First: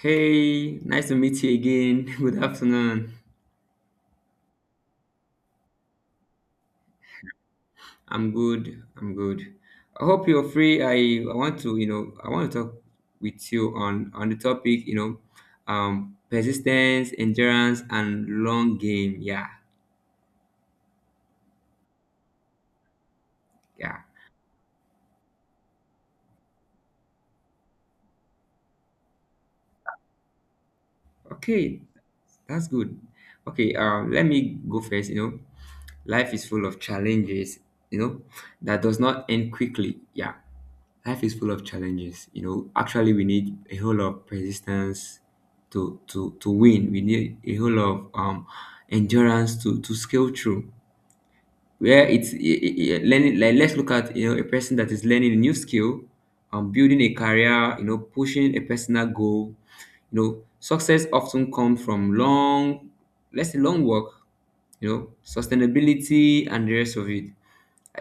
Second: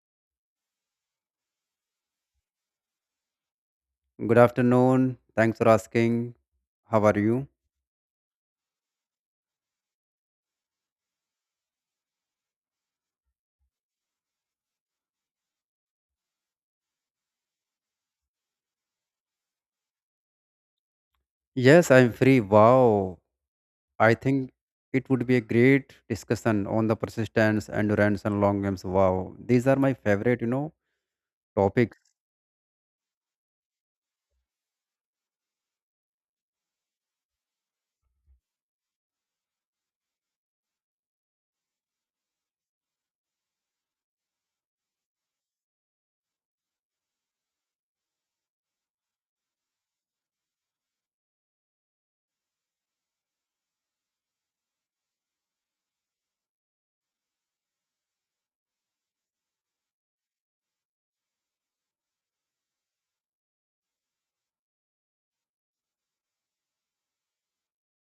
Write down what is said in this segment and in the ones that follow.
Hey, nice to meet you again. Good afternoon. Good afternoon. Thanks for asking. How are you? I'm good. I'm good. I hope you're free. I want to, I want to talk with you on the topic, persistence, endurance, and long game. Yeah, Yes, I'm free. Wow. yeah. I think it would be a great discussion on the persistence, endurance, and long games. Wow. These are my favorite, Okay, topics. that's good. Okay, let me go first. You know, life is full of challenges. You know, that does not end quickly. Yeah, life is full of challenges, you know, actually we need a whole lot of persistence to win. We need a whole lot of endurance to scale through where it's learning. Like, let's look at, you know, a person that is learning a new skill, building a career, you know, pushing a personal goal. You know, success often comes from long, let's say long work, you know, sustainability and the rest of it.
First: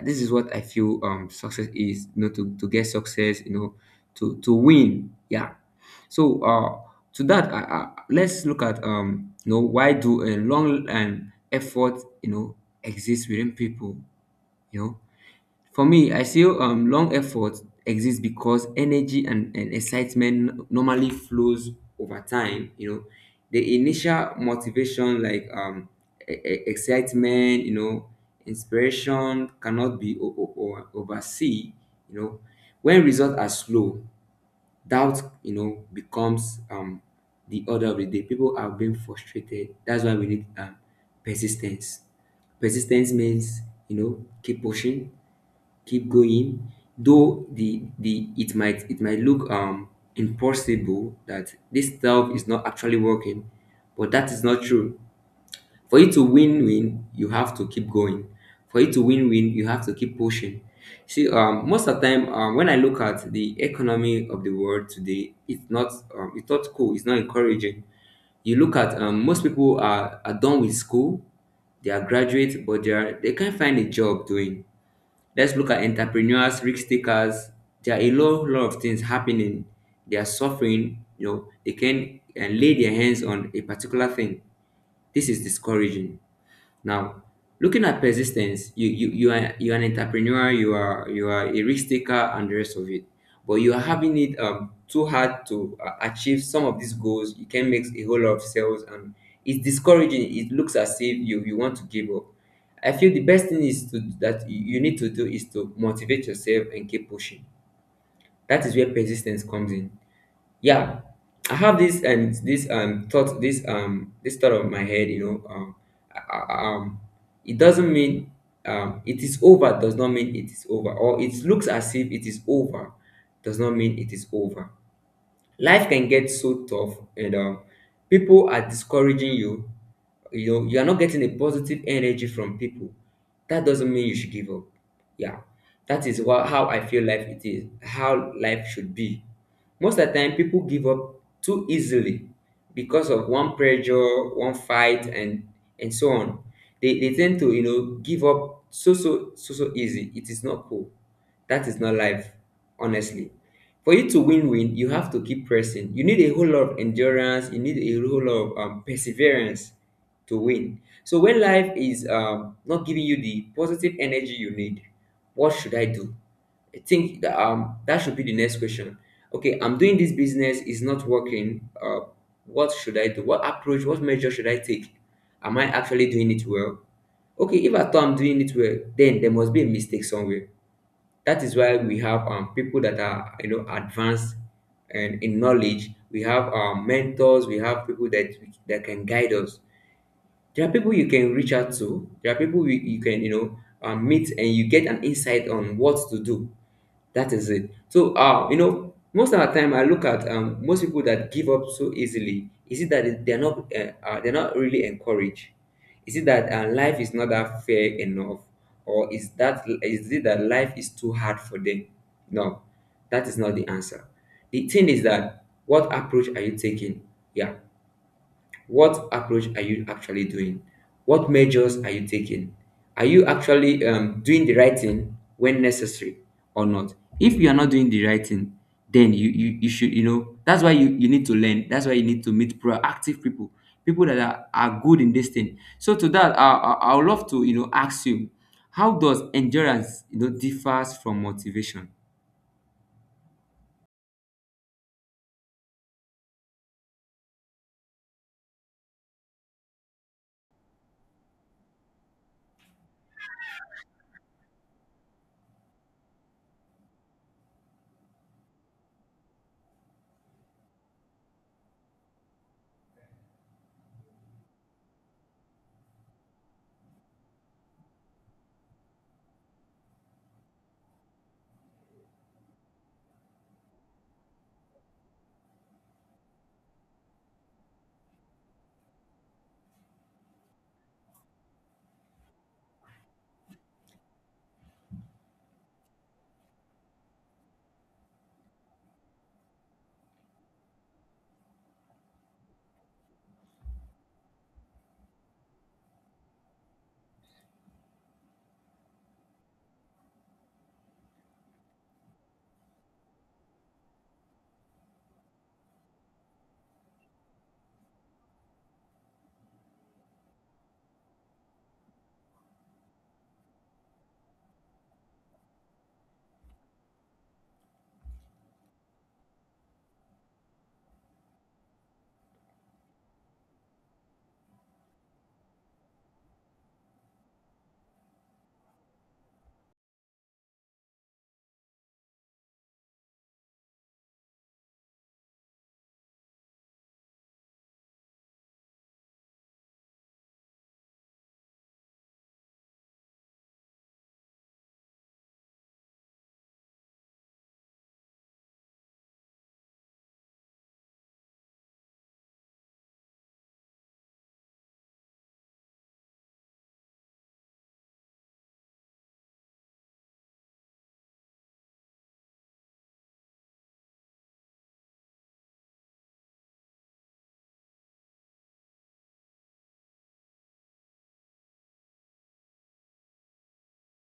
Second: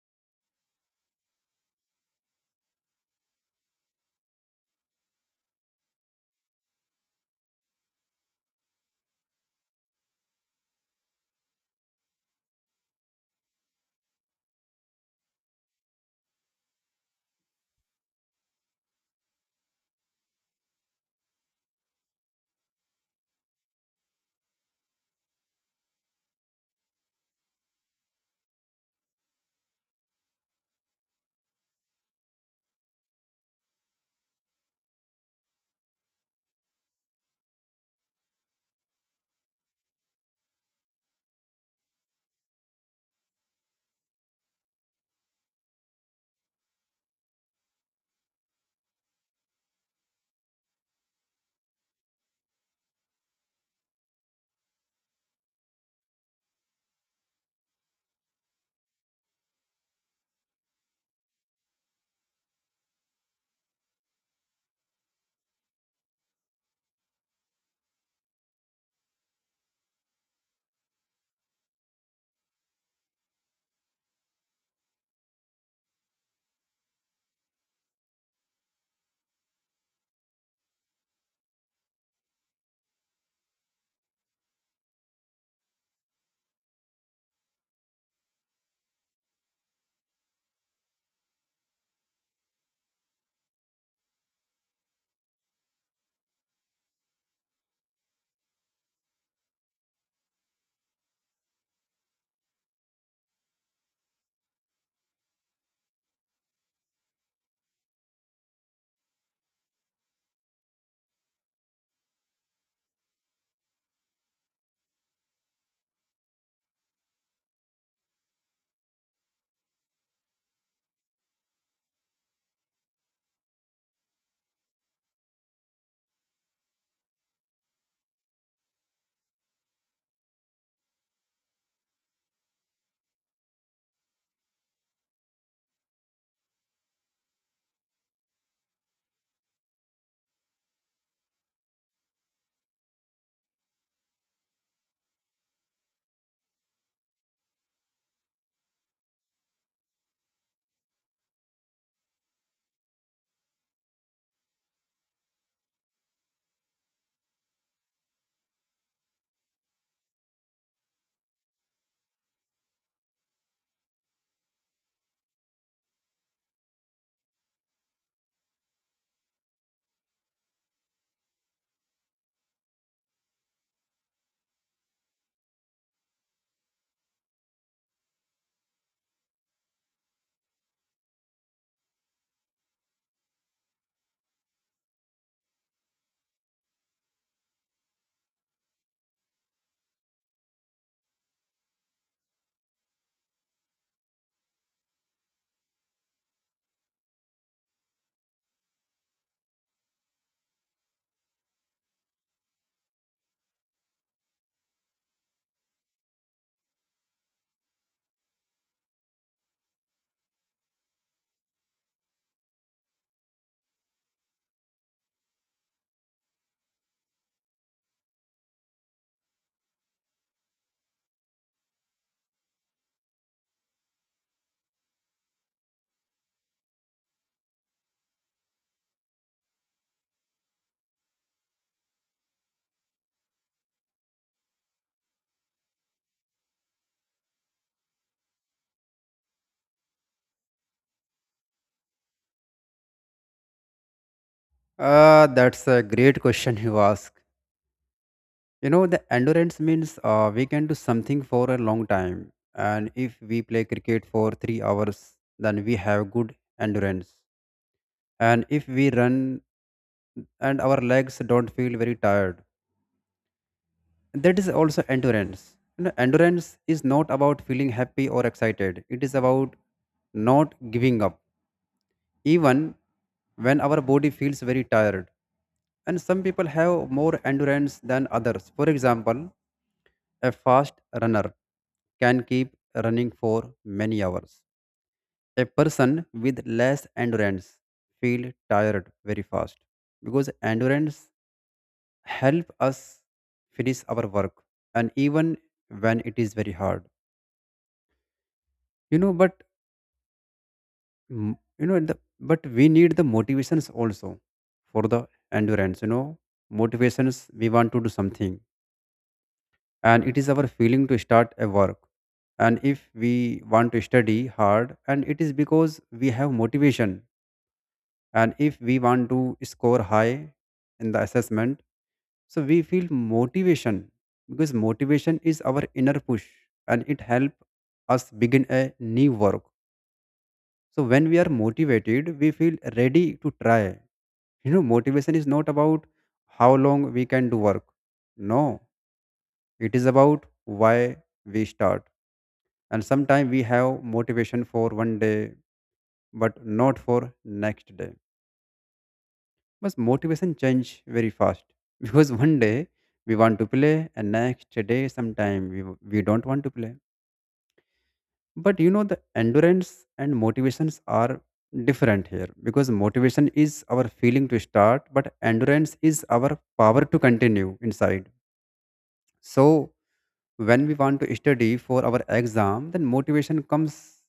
This is what I feel success is. You know, to get success, you know, to win. Yeah, so to that, let's look at you know, why do a long and effort, you know, exist within people? You know, for me, I feel long effort exists because energy and excitement normally flows over time. You know, the initial motivation, like excitement, you know, inspiration cannot be oversee. You know, when results are slow, doubt, you know, becomes the order of the day. People are being frustrated. That's why we need persistence. Persistence means, you know, keep pushing, keep going, though the it might, it might look impossible, that this stuff is not actually working. But that is not true. For you to win you have to keep going. For you to win you have to keep pushing. See, most of the time, when I look at the economy of the world today, it's not cool, it's not encouraging. You look at most people are done with school. They are graduate but they can't find a job doing. Let's look at entrepreneurs, risk takers. There are a lot of things happening. They are suffering. You know, they can and lay their hands on a particular thing. This is discouraging. Now, looking at persistence, you are you are an entrepreneur, you are a risk taker, and the rest of it. But you are having it too hard to achieve some of these goals. You can make a whole lot of sales, and it's discouraging. It looks as if you want to give up. I feel the best thing is to that you need to do is to motivate yourself and keep pushing. That is where persistence comes in. Yeah, I have this and this thought, this thought of my head, you know. I- I- um it doesn't mean, it is over. Does not mean it is over, or it looks as if it is over, does not mean it is over. Life can get so tough and people are discouraging you. You know, you are not getting a positive energy from people. That doesn't mean you should give up. Yeah, that is what how I feel life it is, how life should be. Most of the time, people give up too easily because of one pressure, one fight, and so on. They tend to, you know, give up so easy. It is not cool. That is not life, honestly. For you to win, you have to keep pressing. You need a whole lot of endurance. You need a whole lot of perseverance to win. So when life is not giving you the positive energy you need, what should I do? I think that, that should be the next question. Okay, I'm doing this business, it's not working. What should I do? What approach, what measure should I take? Am I actually doing it well? Okay, if I thought I'm doing it well, then there must be a mistake somewhere. That is why we have people that are, you know, advanced and in knowledge. We have mentors. We have people that can guide us. There are people you can reach out to. There are people you can, you know, meet and you get an insight on what to do. That is it. So, you know, most of the time I look at most people that give up so easily. Is it that they're not really encouraged? Is it that life is not that fair enough, or is it that life is too hard for them? No, that is not the answer. The thing is that, what approach are you taking? Yeah, what approach are you actually doing? What measures are you taking? Are you actually doing the right thing when necessary or not? If you are not doing the right thing, then you should, you know, that's why you need to learn. That's why you need to meet proactive people, people that are good in this thing. So to that, I would love to, you know, ask you, how does endurance, you know, differs from motivation? That's a great question you ask. You know, the endurance means we can do something for a long time. And if we play cricket for 3 hours, then we have good endurance. And if we run and our legs don't feel very tired, that is also endurance. You know, endurance is not about feeling happy or excited. It is about not giving up even when our body feels very tired. And some people have more endurance than others. For example, a fast runner can keep running for many hours. A person with less endurance feel tired very fast because endurance help us finish our work, and even when it is very hard. You know, but you know, but we need the motivations also for the endurance. You know, motivations, we want to do something, and it is our feeling to start a work. And if we want to study hard, and it is because we have motivation. And if we want to score high in the assessment, so we feel motivation because motivation is our inner push, and it helps us begin a new work. So when we are motivated, we feel ready to try. You know, motivation is not about how long we can do work. No, it is about why we start. And sometimes we have motivation for one day but not for next day. But motivation change very fast because one day we want to play, and next day sometime we don't want to play. But you know the endurance and motivations are different here because motivation is our feeling to start, but endurance is our power to continue inside. So when we want to study for our exam, then motivation comes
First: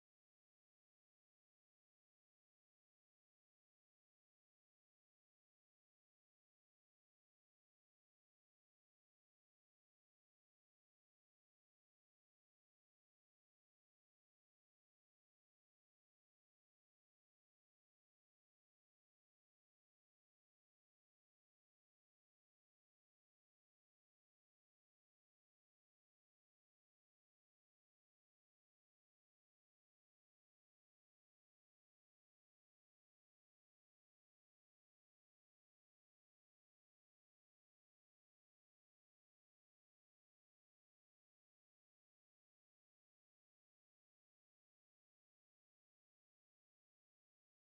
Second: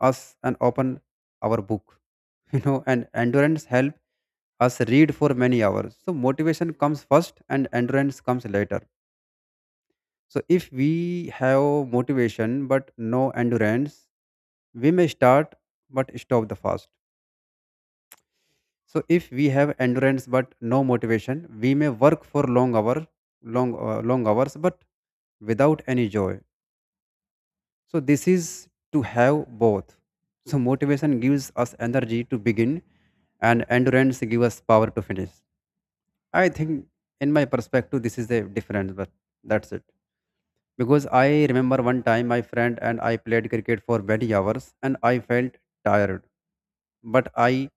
us and open our book, you know, and endurance help us read for many hours. So motivation comes first and endurance comes later. So if we have motivation but no endurance, we may start but stop the fast. So if we have endurance but no motivation, we may work for long hour, long hours but without any joy. So this is to have both. So motivation gives us energy to begin and endurance gives us power to finish. I think, in my perspective, this is a difference, but that's it. Because I remember one time my friend and I played cricket for many hours and I felt tired, but I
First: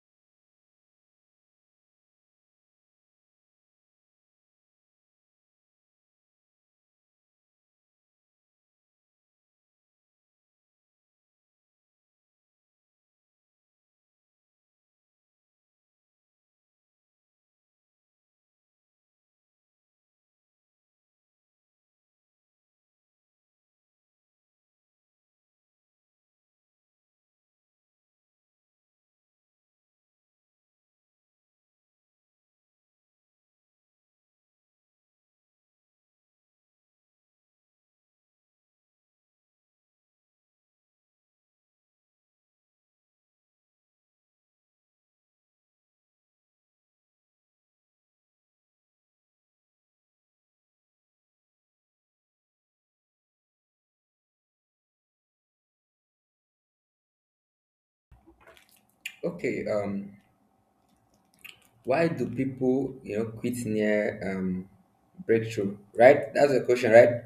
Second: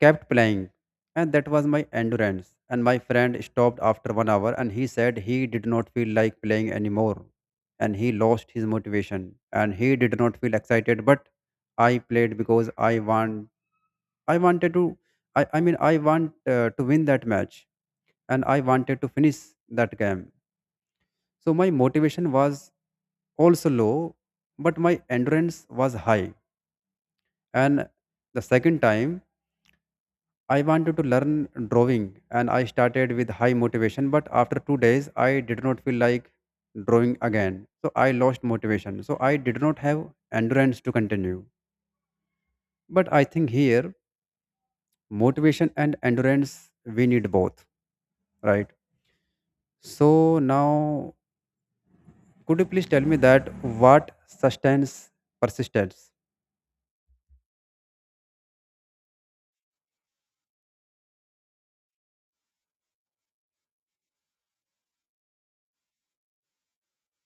kept playing, and that was my endurance. And my friend stopped after one hour and he said he did not feel like playing anymore, and he lost his motivation and he did not feel excited. But I played because I wanted to, I mean, I want to win that match, and I wanted to finish that game. So my motivation was also low, but my endurance was high. And the second time, I wanted to learn drawing and I started with high motivation, but after 2 days, I did not feel like drawing again. So I lost motivation. So I did not have endurance to continue. But I think here, motivation and endurance, we need both, right? So now, could you please tell me that what sustains persistence? Okay, why do people, you know, quit near breakthrough? Right? That's the question, right?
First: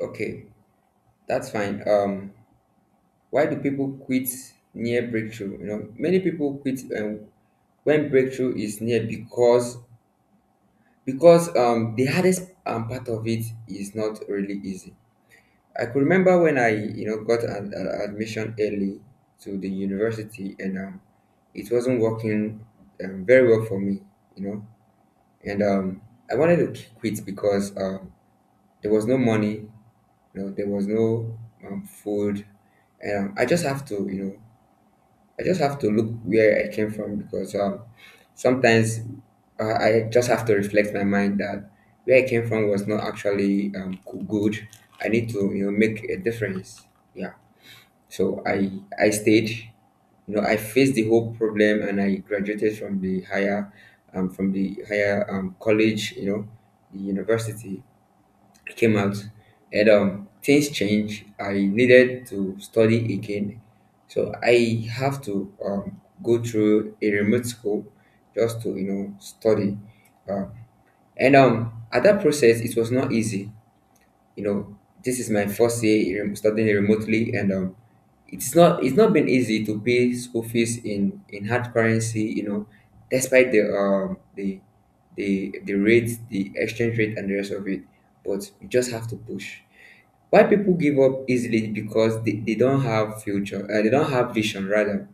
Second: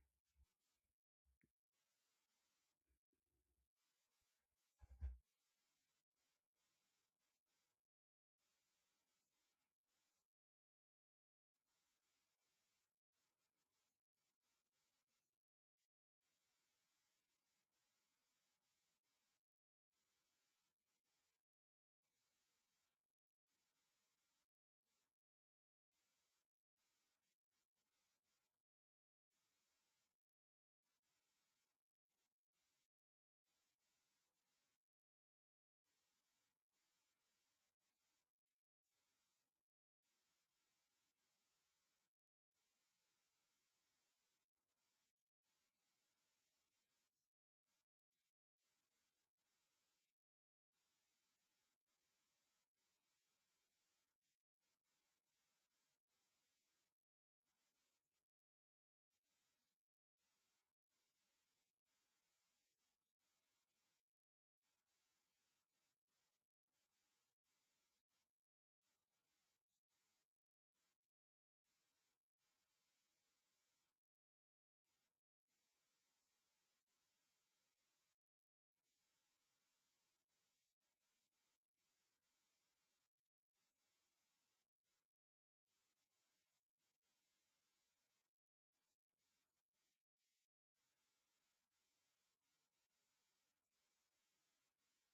Okay, that's fine. Why do people quit near breakthrough? You know, many people quit when breakthrough is near because the hardest part of it is not really easy. I could remember when I, you know, got an admission early to the university, and it wasn't working very well for me. You know, and I wanted to quit because there was no money, you know, there was no food, and I just have to, you know, I just have to look where I came from, because sometimes I just have to reflect my mind that where I came from was not actually good. I need to, you know, make a difference. Yeah. So I stayed, you know, I faced the whole problem and I graduated from the higher college, you know, the university. I came out and things changed. I needed to study again. So I have to go through a remote school just to, you know, study. Um, and at that process it was not easy, you know. This is my first year studying remotely, and it's not, it's not been easy to pay school fees in hard currency, you know, despite the the rate, the exchange rate and the rest of it. But you just have to push. Why people give up easily is because they don't have future, they don't have vision, rather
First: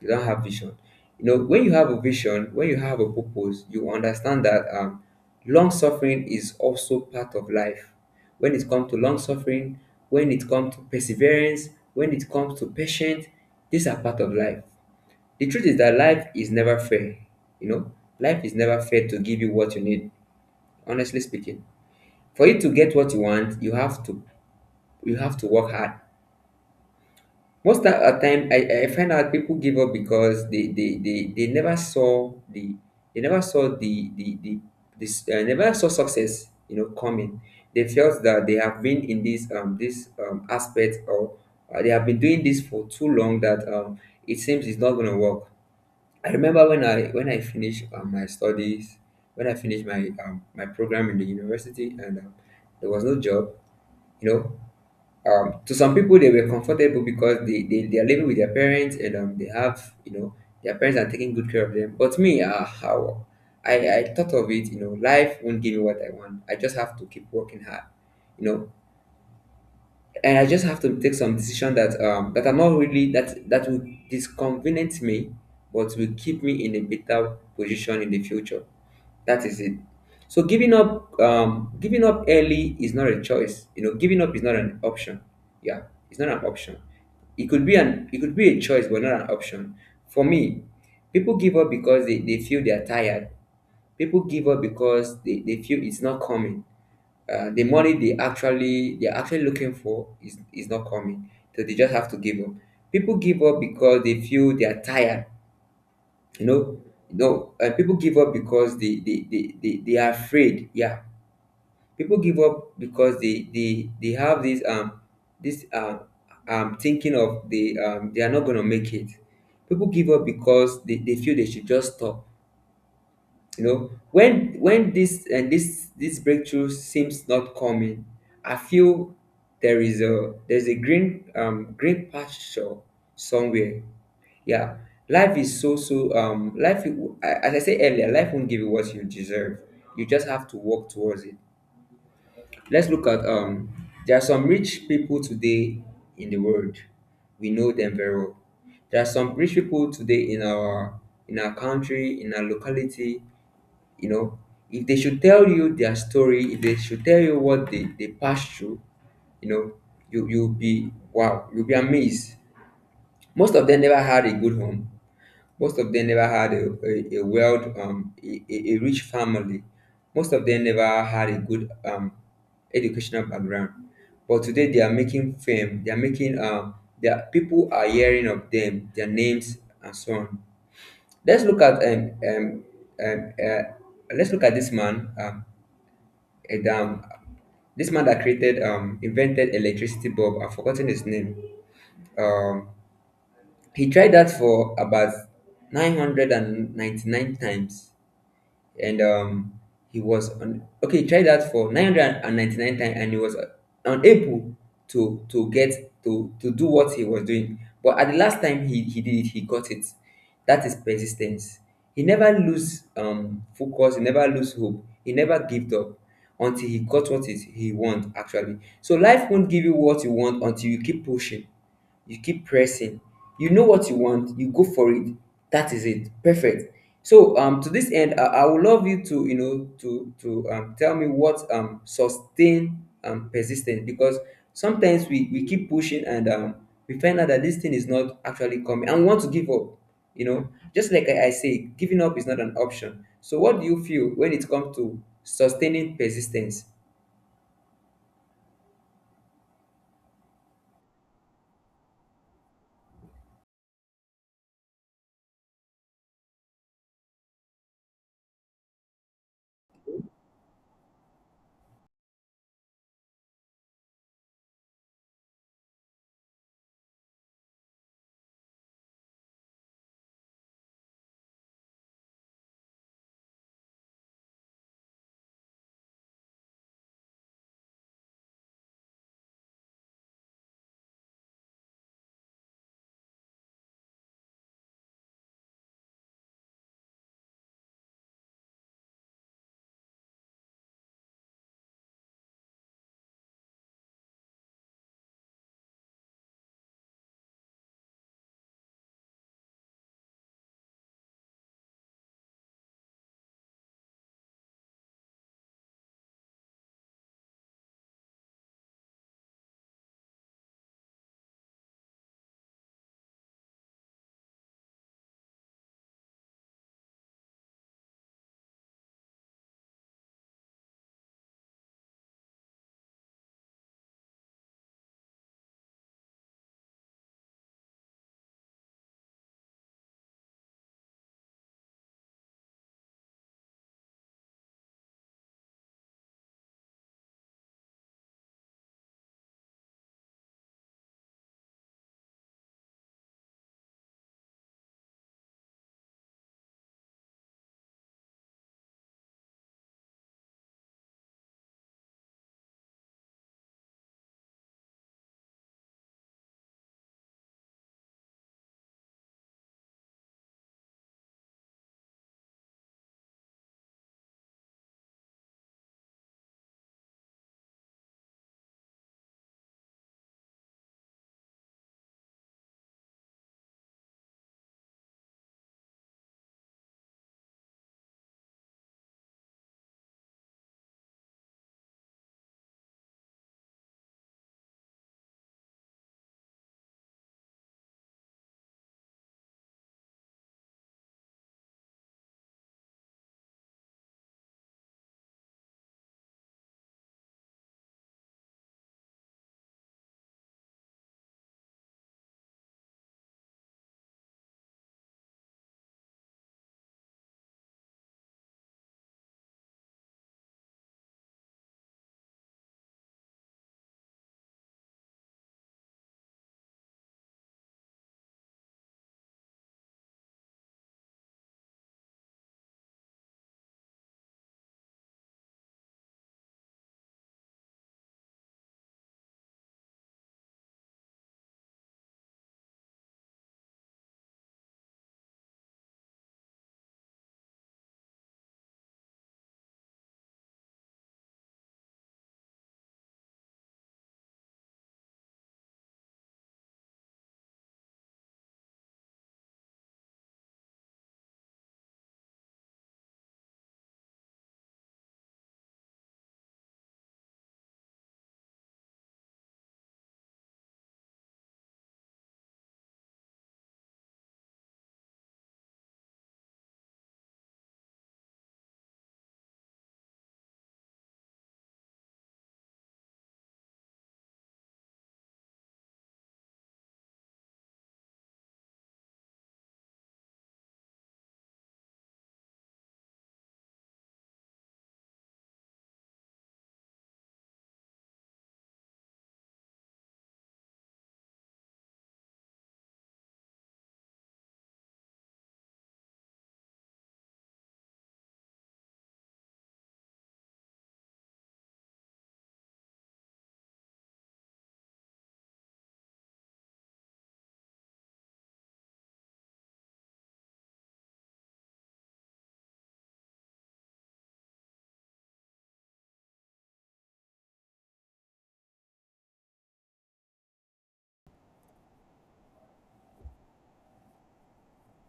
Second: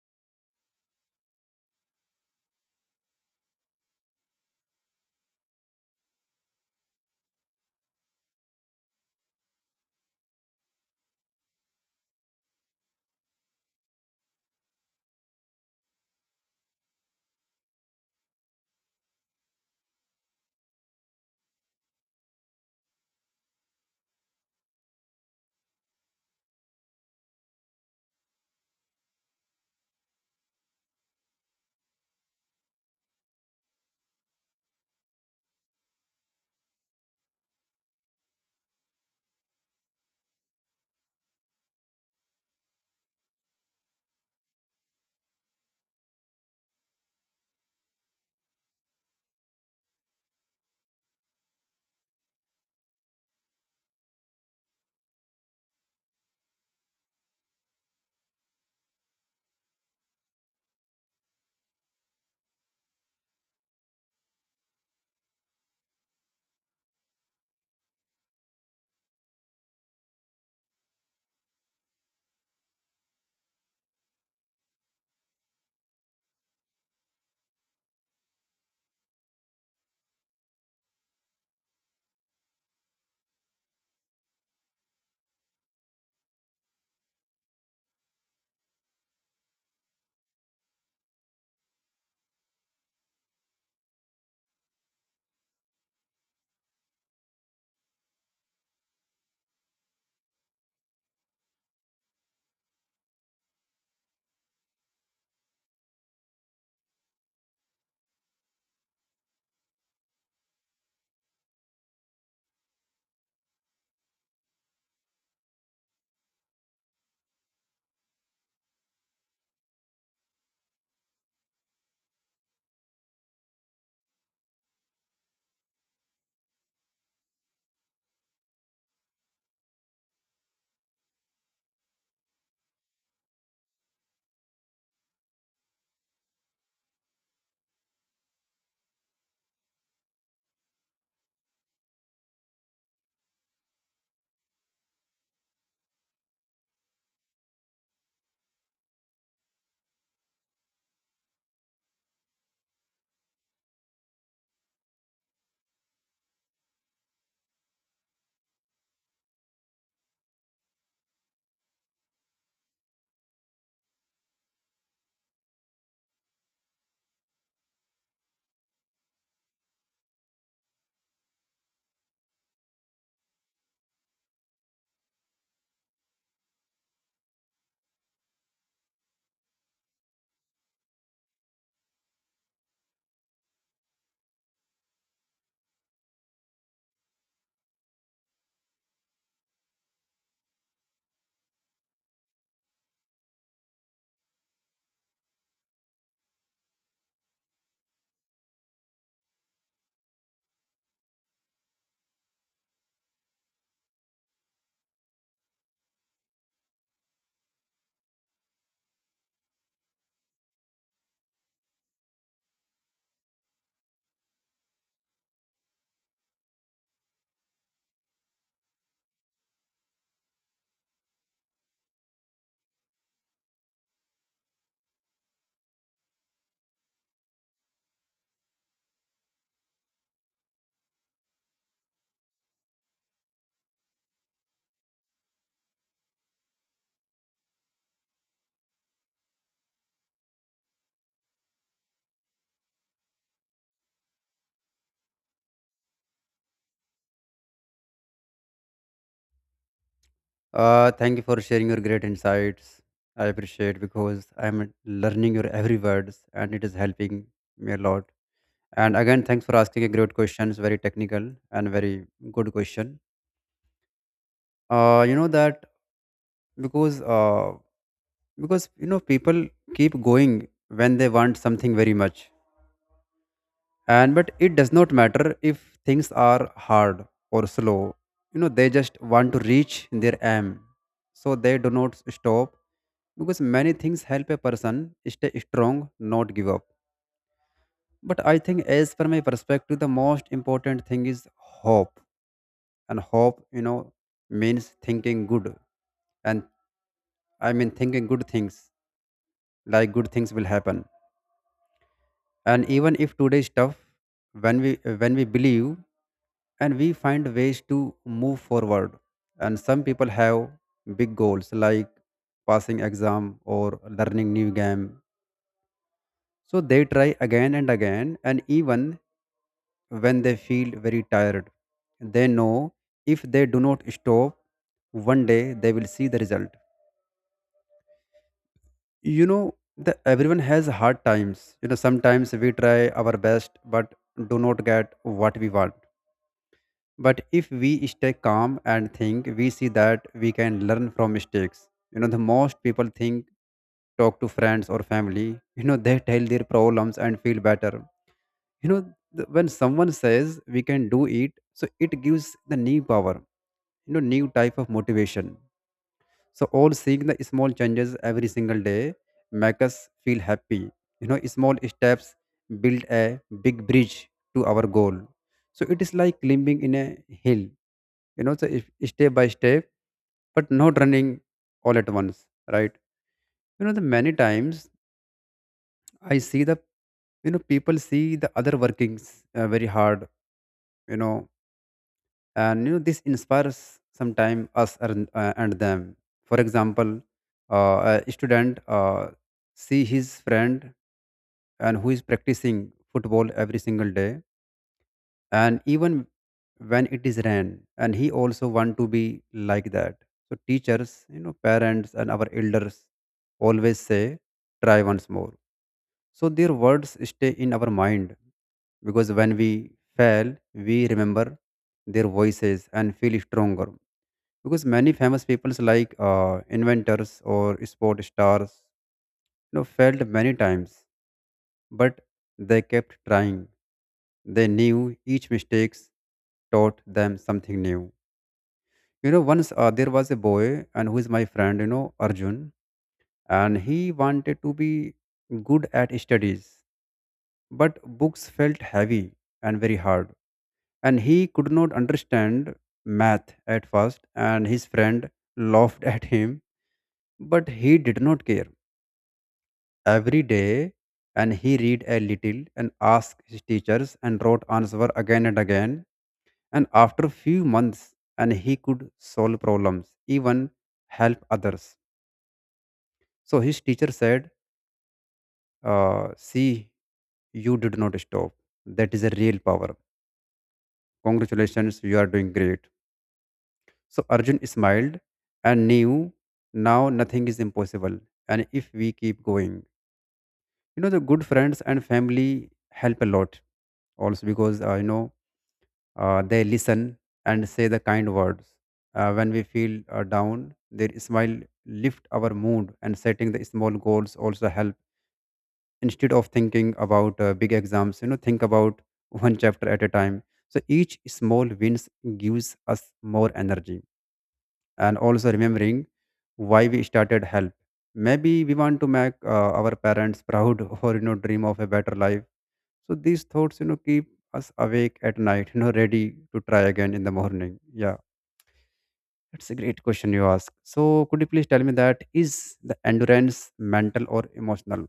you don't have vision. You know, when you have a vision, when you have a purpose, you understand that long suffering is also part of life. When it comes to long suffering, when it comes to perseverance, when it comes to patience, these are part of life. The truth is that life is never fair. You know, life is never fair to give you what you need. Honestly speaking, for you to get what you want, you have to work hard. At time, I find out people give up because they never saw the, they never saw the this never saw success, you know, coming. They felt that they have been in this aspect, or they have been doing this for too long that it seems it's not gonna work. I remember when I, when I finished my studies, when I finished my my program in the university and there was no job, you know. To some people they were comfortable because they are living with their parents and they have, you know, their parents are taking good care of them. But me, ah, how I thought of it, you know, life won't give me what I want. I just have to keep working hard, you know. And I just have to take some decision that that I'm not really that will disconvenience me, but will keep me in a better position in the future. That is it. So giving up early is not a choice. You know, giving up is not an option. Yeah, it's not an option. It could be it could be a choice, but not an option. For me, people give up because they feel they are tired. People give up because they feel it's not coming. The money they're actually looking for is not coming. So they just have to give up. People give up because they feel they are tired you know People give up because they are afraid, yeah. People give up because they have this thinking of they are not gonna make it. People give up because they feel they should just stop, you know, when this and this this breakthrough seems not coming. I feel there is a there's a green green pasture somewhere. Yeah. life is so so life as I said earlier life won't give you what you deserve. You just have to work towards it. Let's look at There are some rich people today in the world. We know them very well. There are some rich people today in our country, in our locality. You know, if they should tell you their story, if they should tell you what they passed through, you know, you'll be wow, you'll be amazed. Most of them never had a good home. Most of them never had a well a rich family. Most of them never had a good educational background. But today they are making fame. They are making Their people are hearing of them, their names, and so on. Let's look at um um, um uh, let's look at this man. And This man that created, invented electricity bulb. I've forgotten his name. Um, he tried that for about 999 times, and he was on. Okay. He tried that for 999 times, and he was unable to get to do what he was doing. But at the last time he did it, he got it. That is persistence. He never lose focus. He never lose hope. He never gave up until he got what is he want actually. So life won't give you what you want until you keep pushing, you keep pressing. You know what you want, you go for it. That is it. Perfect. So to this end, I would love you to, you know, to tell me what sustain persistence. Because sometimes we keep pushing, and we find out that this thing is not actually coming and we want to give up, you know. Just like I say, giving up is not an option. So what do you feel when it comes to sustaining persistence? Thank you for sharing your great insights. I appreciate because I'm learning your every words and it is helping me a lot. And again, thanks for asking a great question. It's very technical and very good question. You know that because uh, because you know, people keep going when they want something very much. And, but it does not matter if things are hard or slow. You know, they just want to reach their aim, so they do not stop because many things help a person stay strong, not give up. But I think, as per my perspective, the most important thing is hope. And hope, you know, means thinking good. And I mean, thinking good things, like good things will happen. And even if today is tough, when we when we believe and we find ways to move forward. And some people have big goals, like passing exam or learning new game. So they try again and again. And even when they feel very tired, they know if they do not stop, one day they will see the result. You know, everyone has hard times. You know, sometimes we try our best but do not get what we want. But if we stay calm and think, we see that we can learn from mistakes. You know, the most people think, talk to friends or family. You know, they tell their problems and feel better. You know, when someone says we can do it, so it gives the new power, you know, new type of motivation. So all seeing the small changes every single day make us feel happy. You know, small steps build a big bridge to our goal. So it is like climbing in a hill. You know, so if step by step, but not running all at once, right? You know, the many times I see the you know, people see the other workings, very hard. You know, and you know, this inspires sometime us and them. For example, a student, see his friend, and who is practicing football every single day, and even when it is rain, and he also want to be like that. So teachers, you know, parents and our elders always say try once more. So their words stay in our mind because when we fail, we remember their voices and feel stronger because many famous peoples, like inventors or sport stars, you know, failed many times, but they kept trying. They knew each mistakes taught them something new. You know, once there was a boy, and who is my friend, you know, Arjun. And he wanted to be good at studies, but books felt heavy and very hard, and he could not understand math at first, and his friend laughed at him. But he did not care. Every day, and he read a little and asked his teachers and wrote answer again and again. And after few months, and he could solve problems, even help others. So his teacher said, "See, you did not stop. That is a real power. Congratulations, you are doing great." So Arjun smiled and knew now nothing is impossible, and if we keep going. You know, the good friends and family help a lot also because, you know, they listen and say the kind words when we feel down. Their smile lift our mood. And setting the small goals also help. Instead of thinking about big exams, you know, think about one chapter at a time. So each small wins gives us more energy. And also remembering why we started help. Maybe we want to make our parents proud or, you know, dream of a better life. So these thoughts, you know, keep us awake at night, you know, ready to try again in the morning. Yeah, that's a great question you ask. So could you please tell me that is the endurance mental or emotional?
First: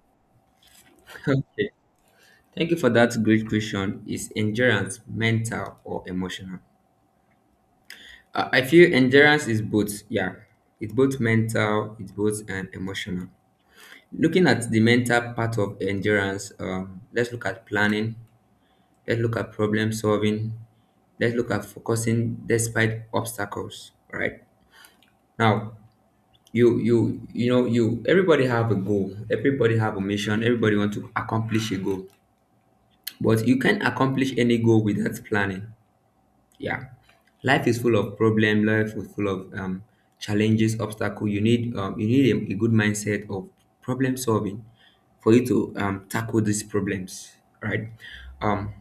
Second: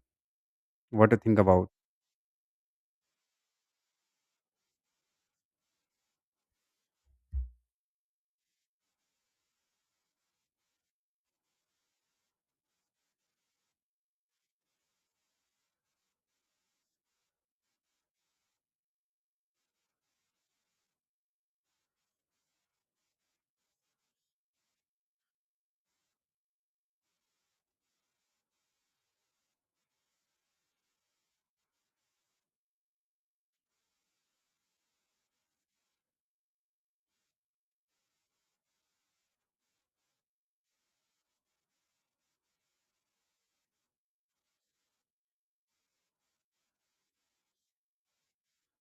What do you think about? Thank you for that great question. Is endurance mental or emotional? I feel endurance is both, yeah, it's both mental, it's both and emotional. Looking at the mental part of endurance, let's look at planning, let's look at problem solving, let's look at focusing despite obstacles. Right now, you know you everybody have a goal, everybody have a mission, everybody want to accomplish a goal, but you can't accomplish any goal without planning. Yeah. Life is full of problem, life is full of challenges, obstacle. You need a good mindset of problem solving for you to tackle these problems. Right. um,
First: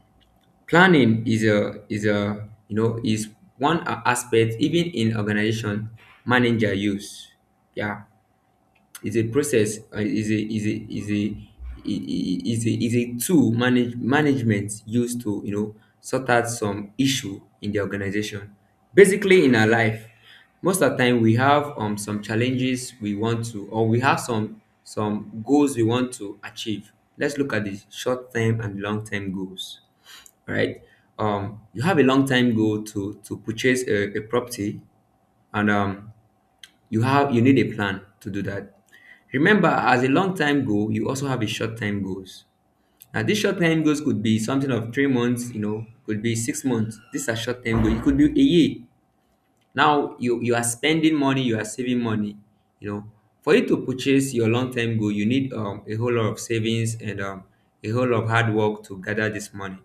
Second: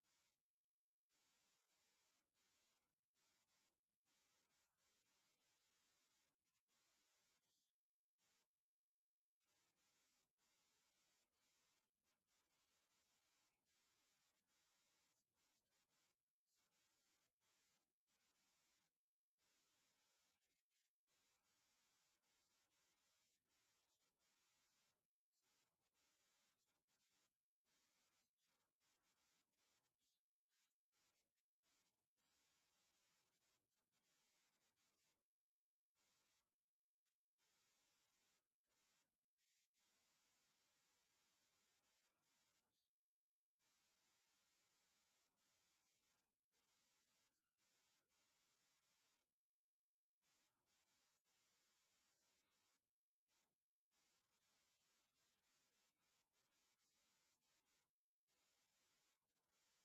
Planning is a you know is one aspect, even in organization manager use. Yeah. Is a process, is a tool management used to, you know, sort out some issue in the organization. Basically, in our life, most of the time we have some challenges we want to, or we have some goals we want to achieve. Let's look at the short term and long term goals. All right. You have a long time goal to purchase a property. And you need a plan to do that. Remember, as a long time goal, you also have a short time goals. Now, these short time goals could be something of 3 months, you know, could be 6 months. These are short time goals. It could be a year. Now, you are spending money, you are saving money, you know. For you to purchase your long-term goal, you need a whole lot of savings, and a whole lot of hard work to gather this money.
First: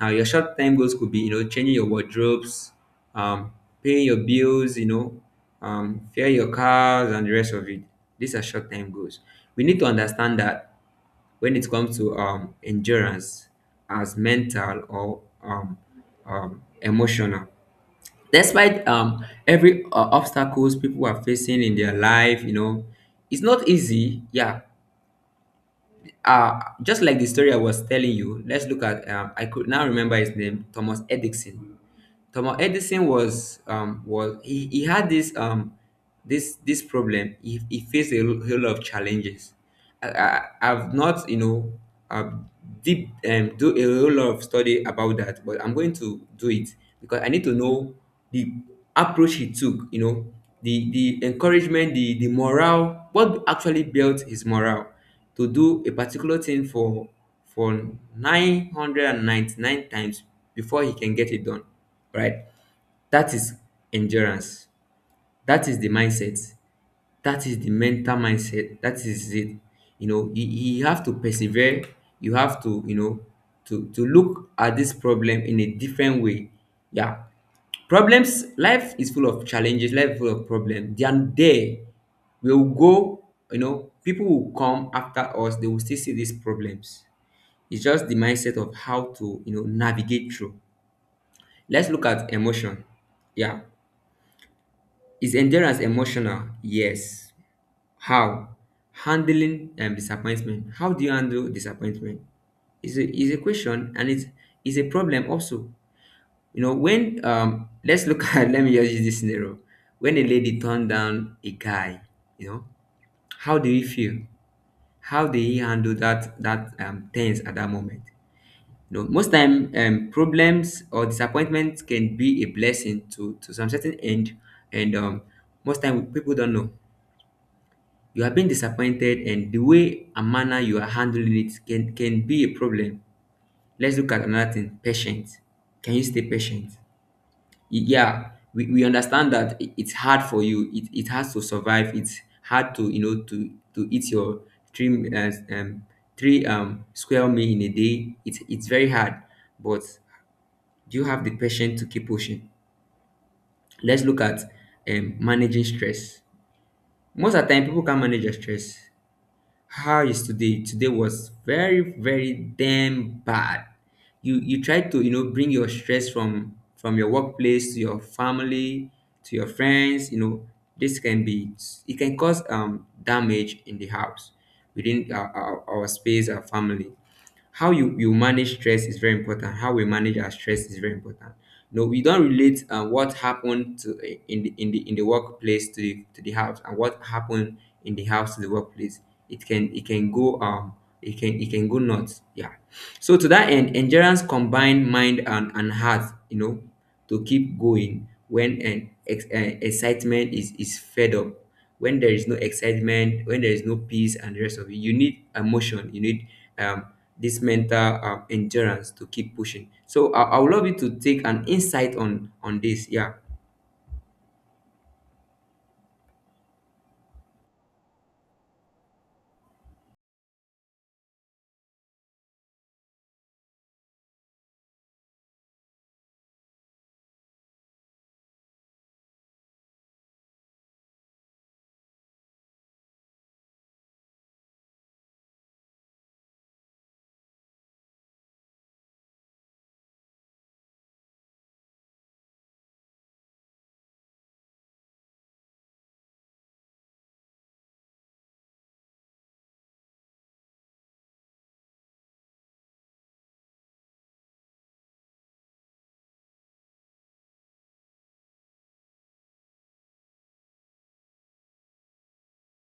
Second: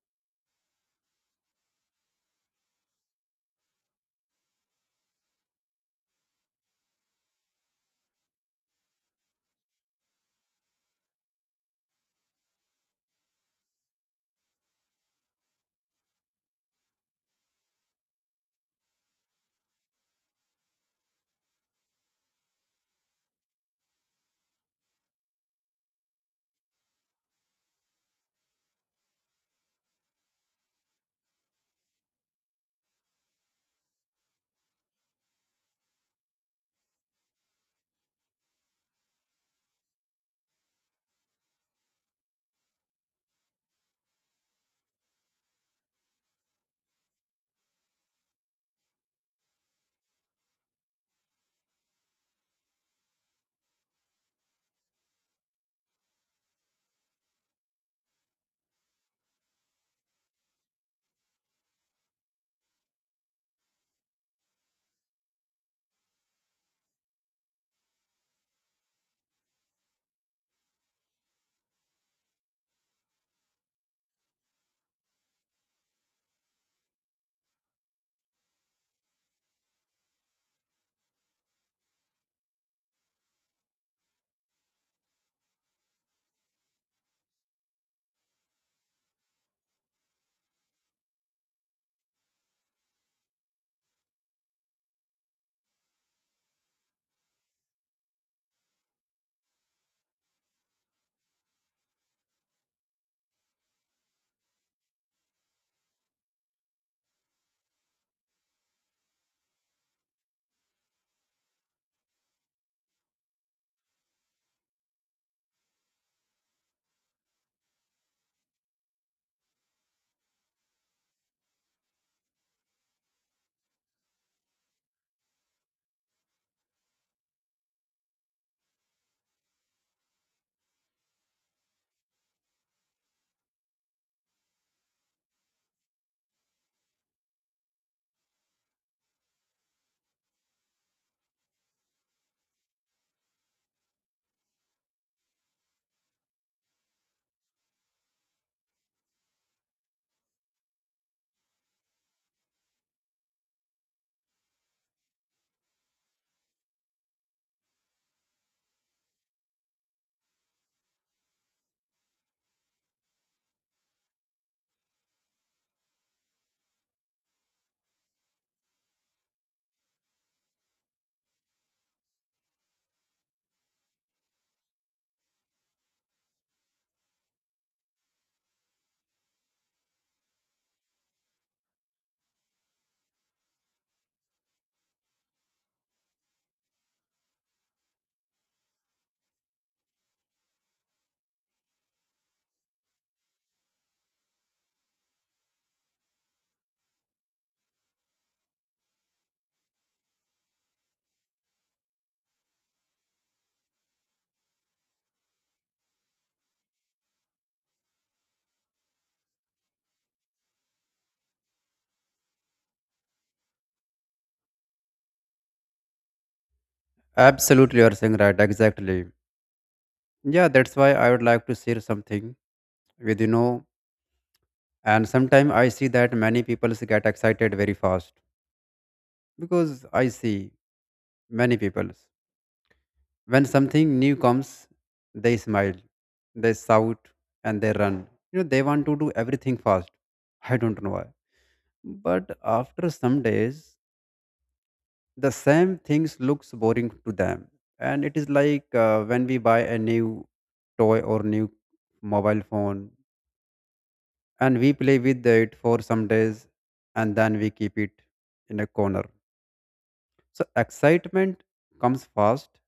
Now, your short-term goals could be, you know, changing your wardrobes, um, paying your bills, you know, fare your cars, and the rest of it. These are short-term goals. We need to understand that when it comes to endurance as mental or emotional. Despite every obstacles people are facing in their life, you know, it's not easy. Yeah. Just like the story I was telling you, let's look at. I could now remember his name, Thomas Edison. Thomas Edison was. He had this problem. He faced a whole lot of challenges. I've not, you know, uh, deep do a whole lot of study about that, but I'm going to do it because I need to know the approach he took. You know, the encouragement, the morale, what actually built his morale to do a particular thing for 999 times before he can get it done, right? That is endurance. That is the mindset. That is the mental mindset. That is it. You know, you have to persevere. You have to, you know, to look at this problem in a different way. Yeah. Problems. Life is full of challenges, life is full of problems. They are there. We'll go, you know, people will come after us, they will still see these problems. It's just the mindset of how to, you know, navigate through. Let's look at emotion. Yeah. Is endurance emotional? Yes. How? Handling and disappointment. How do you handle disappointment? Is a question, and it's is a problem also. You know, when let's look at, let me just use this scenario. When a lady turned down a guy, you know, how do you feel? How do you handle that tense at that moment? You know, most time problems or disappointments can be a blessing to some certain end. And most time people don't know. You are being disappointed, and the way and manner you are handling it can be a problem. Let's look at another thing, patience. Can you stay patient? Yeah, we understand that it's hard for you, it has to survive. It's hard to, you know, to eat your three uh, um three square meal in a day. It's very hard. But do you have the patience to keep pushing? Let's look at managing stress. Most of the time people can manage their stress. How is today? Today was very, very damn bad. You try to, you know, bring your stress from your workplace to your family, to your friends. You know, this can be it can cause damage in the house, within our space, our family. How you manage stress is very important. How we manage our stress is very important. No, we don't relate what happened to, in the workplace, to the house, and what happened in the house to the workplace. It can it can go nuts. Yeah. So to that end, endurance combine mind and, heart, you know, to keep going when excitement is fed up. When there is no excitement, when there is no peace and the rest of it, you need emotion. You need um this mental endurance to keep pushing. So I would love you to take an insight on this. Yeah. Absolutely, you're saying right. Exactly. Yeah, that's why I would like to share something with you know. And sometimes I see that many people get excited very fast because I see many people. When something new comes, they smile, they shout, and they run. You know, they want to do everything fast. I don't know why. But after some days, the same things looks boring to them. And it is like when we buy a new toy or new mobile phone, and we play with it for some days and then we keep it in a corner. So excitement comes fast,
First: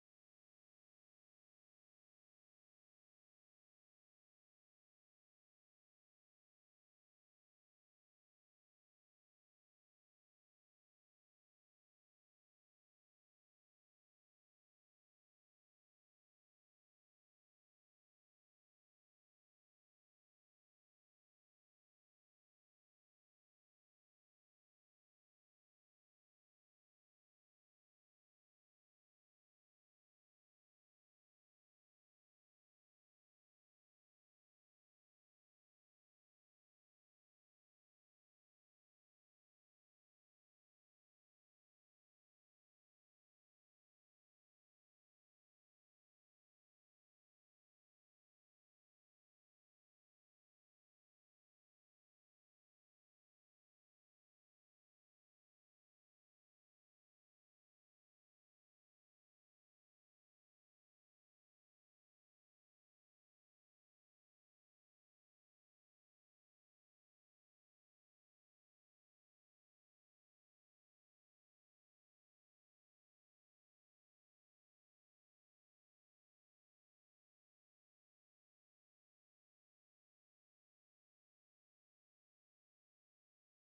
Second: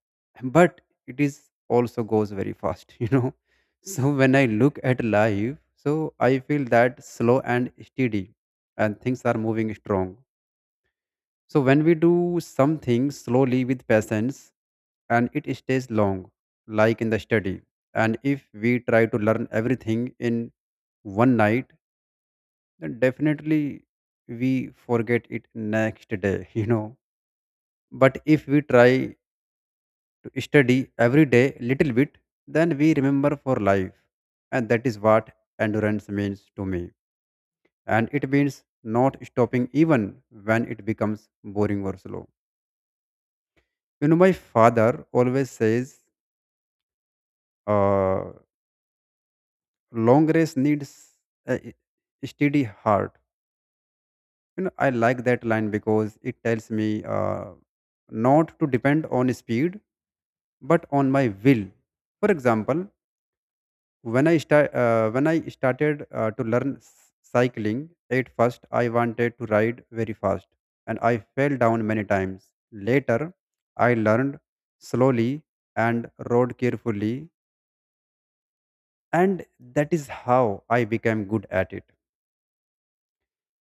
but it is also goes very fast, you know. So when I look at life, so I feel that slow and steady and things are moving strong. So when we do something slowly with patience, and it stays long, like in the study. And if we try to learn everything in one night, then definitely we forget it next day, you know. But if we try study every day little bit, then we remember for life. And that is what endurance means to me. And it means not stopping even when it becomes boring or slow. You know, my father always says, uh, long race needs a steady heart. You know, I like that line because it tells me, uh, not to depend on speed but on my will. For example, when I started to learn cycling. At first I wanted to ride very fast and I fell down many times. Later I learned slowly and rode carefully, and that is how I became good at it.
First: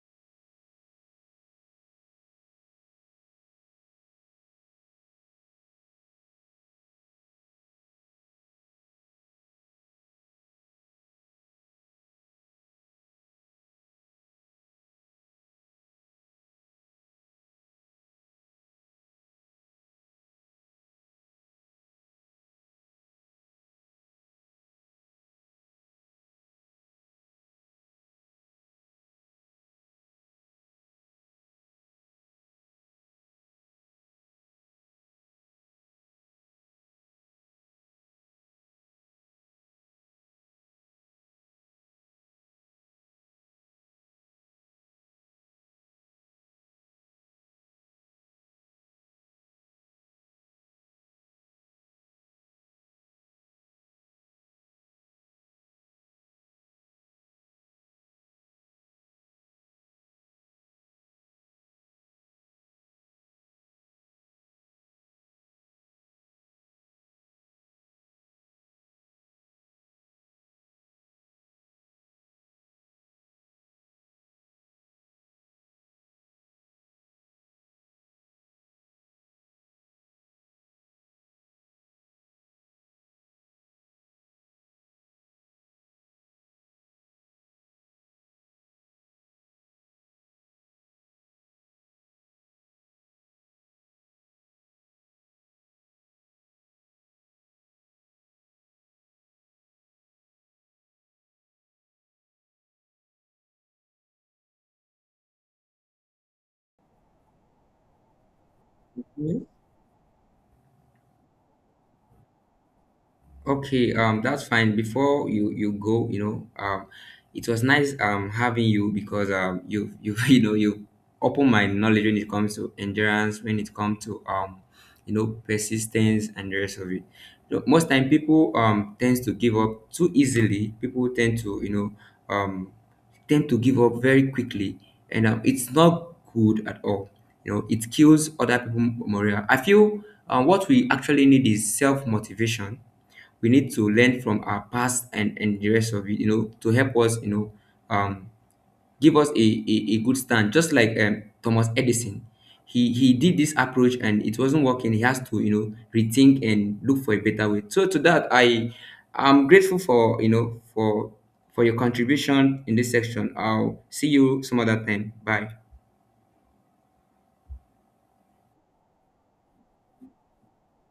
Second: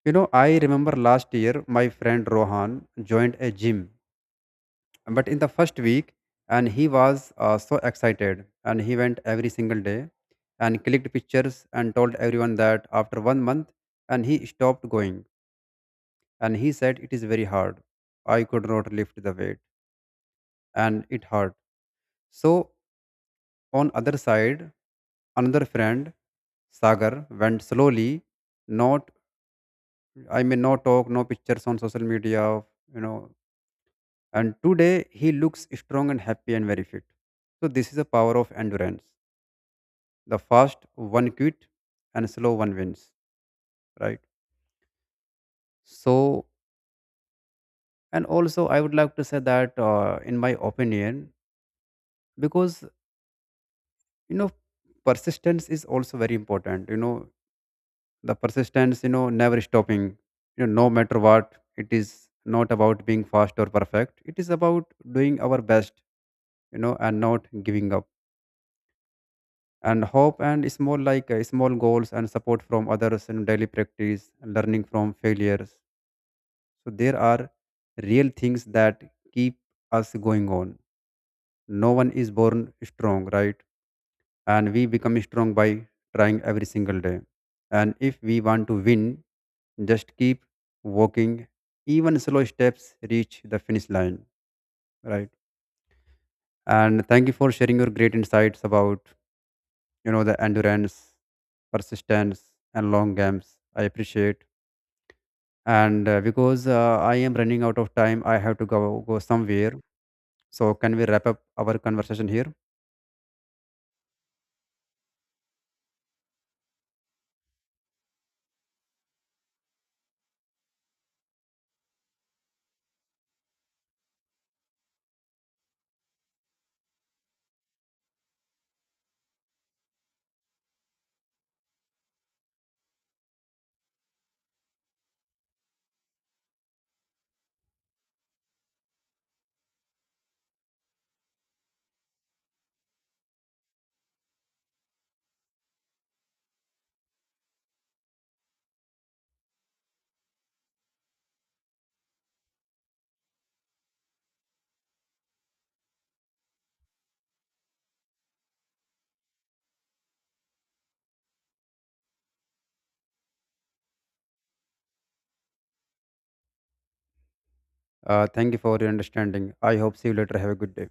You know, I remember last year my friend Rohan joined a gym. But in the first week, and he was so excited, and he went every single day and clicked pictures and told everyone. That after one month, and he stopped going. And he said it is very hard. I could not lift the weight, and it hurt. So on other side, another friend Sagar went slowly. Not, I mean, no talk, no pictures on social media, you know. And today he looks strong and happy and very fit. So this is the power of endurance. The fast one quit and slow one wins, right? So, and also I would like to say that, in my opinion, because you know, persistence is also very important. You know, the persistence, you know, never stopping, you know, no matter what it is. Not about being fast or perfect. It is about doing our best, you know, and not giving up. And hope and small, like, small goals and support from others and daily practice, learning from failures. So there are real things that keep us going on. No one is born strong, right? And we become strong by trying every single day. And if we want to win, just keep walking. Even slow steps reach the finish line, right? And thank you for sharing your great insights about, you know, the endurance, persistence, and long games. I appreciate. And because I am running out of time, I have to go somewhere. So, can we wrap up our conversation here? Okay, that's fine. Before you go, you know, it was nice having you, because you you know you open my knowledge when it comes to endurance, when it comes to, you know, persistence and the rest of it. You know, most time people tend to give up too easily. People tend to, you know, um tend to give up very quickly, and it's not good at all. You know, it kills other people morale. I feel what we actually need is self motivation. We need to learn from our past, and the rest of it, you know, to help us, you know, um give us a good stand, just like Thomas Edison. He did this approach and it wasn't working. He has to, you know, rethink and look for a better way. So to that, I'm grateful for, you know, for your contribution in this section. I'll see you some other time. Bye. Thank you for your understanding. I hope see you later. Have a good day.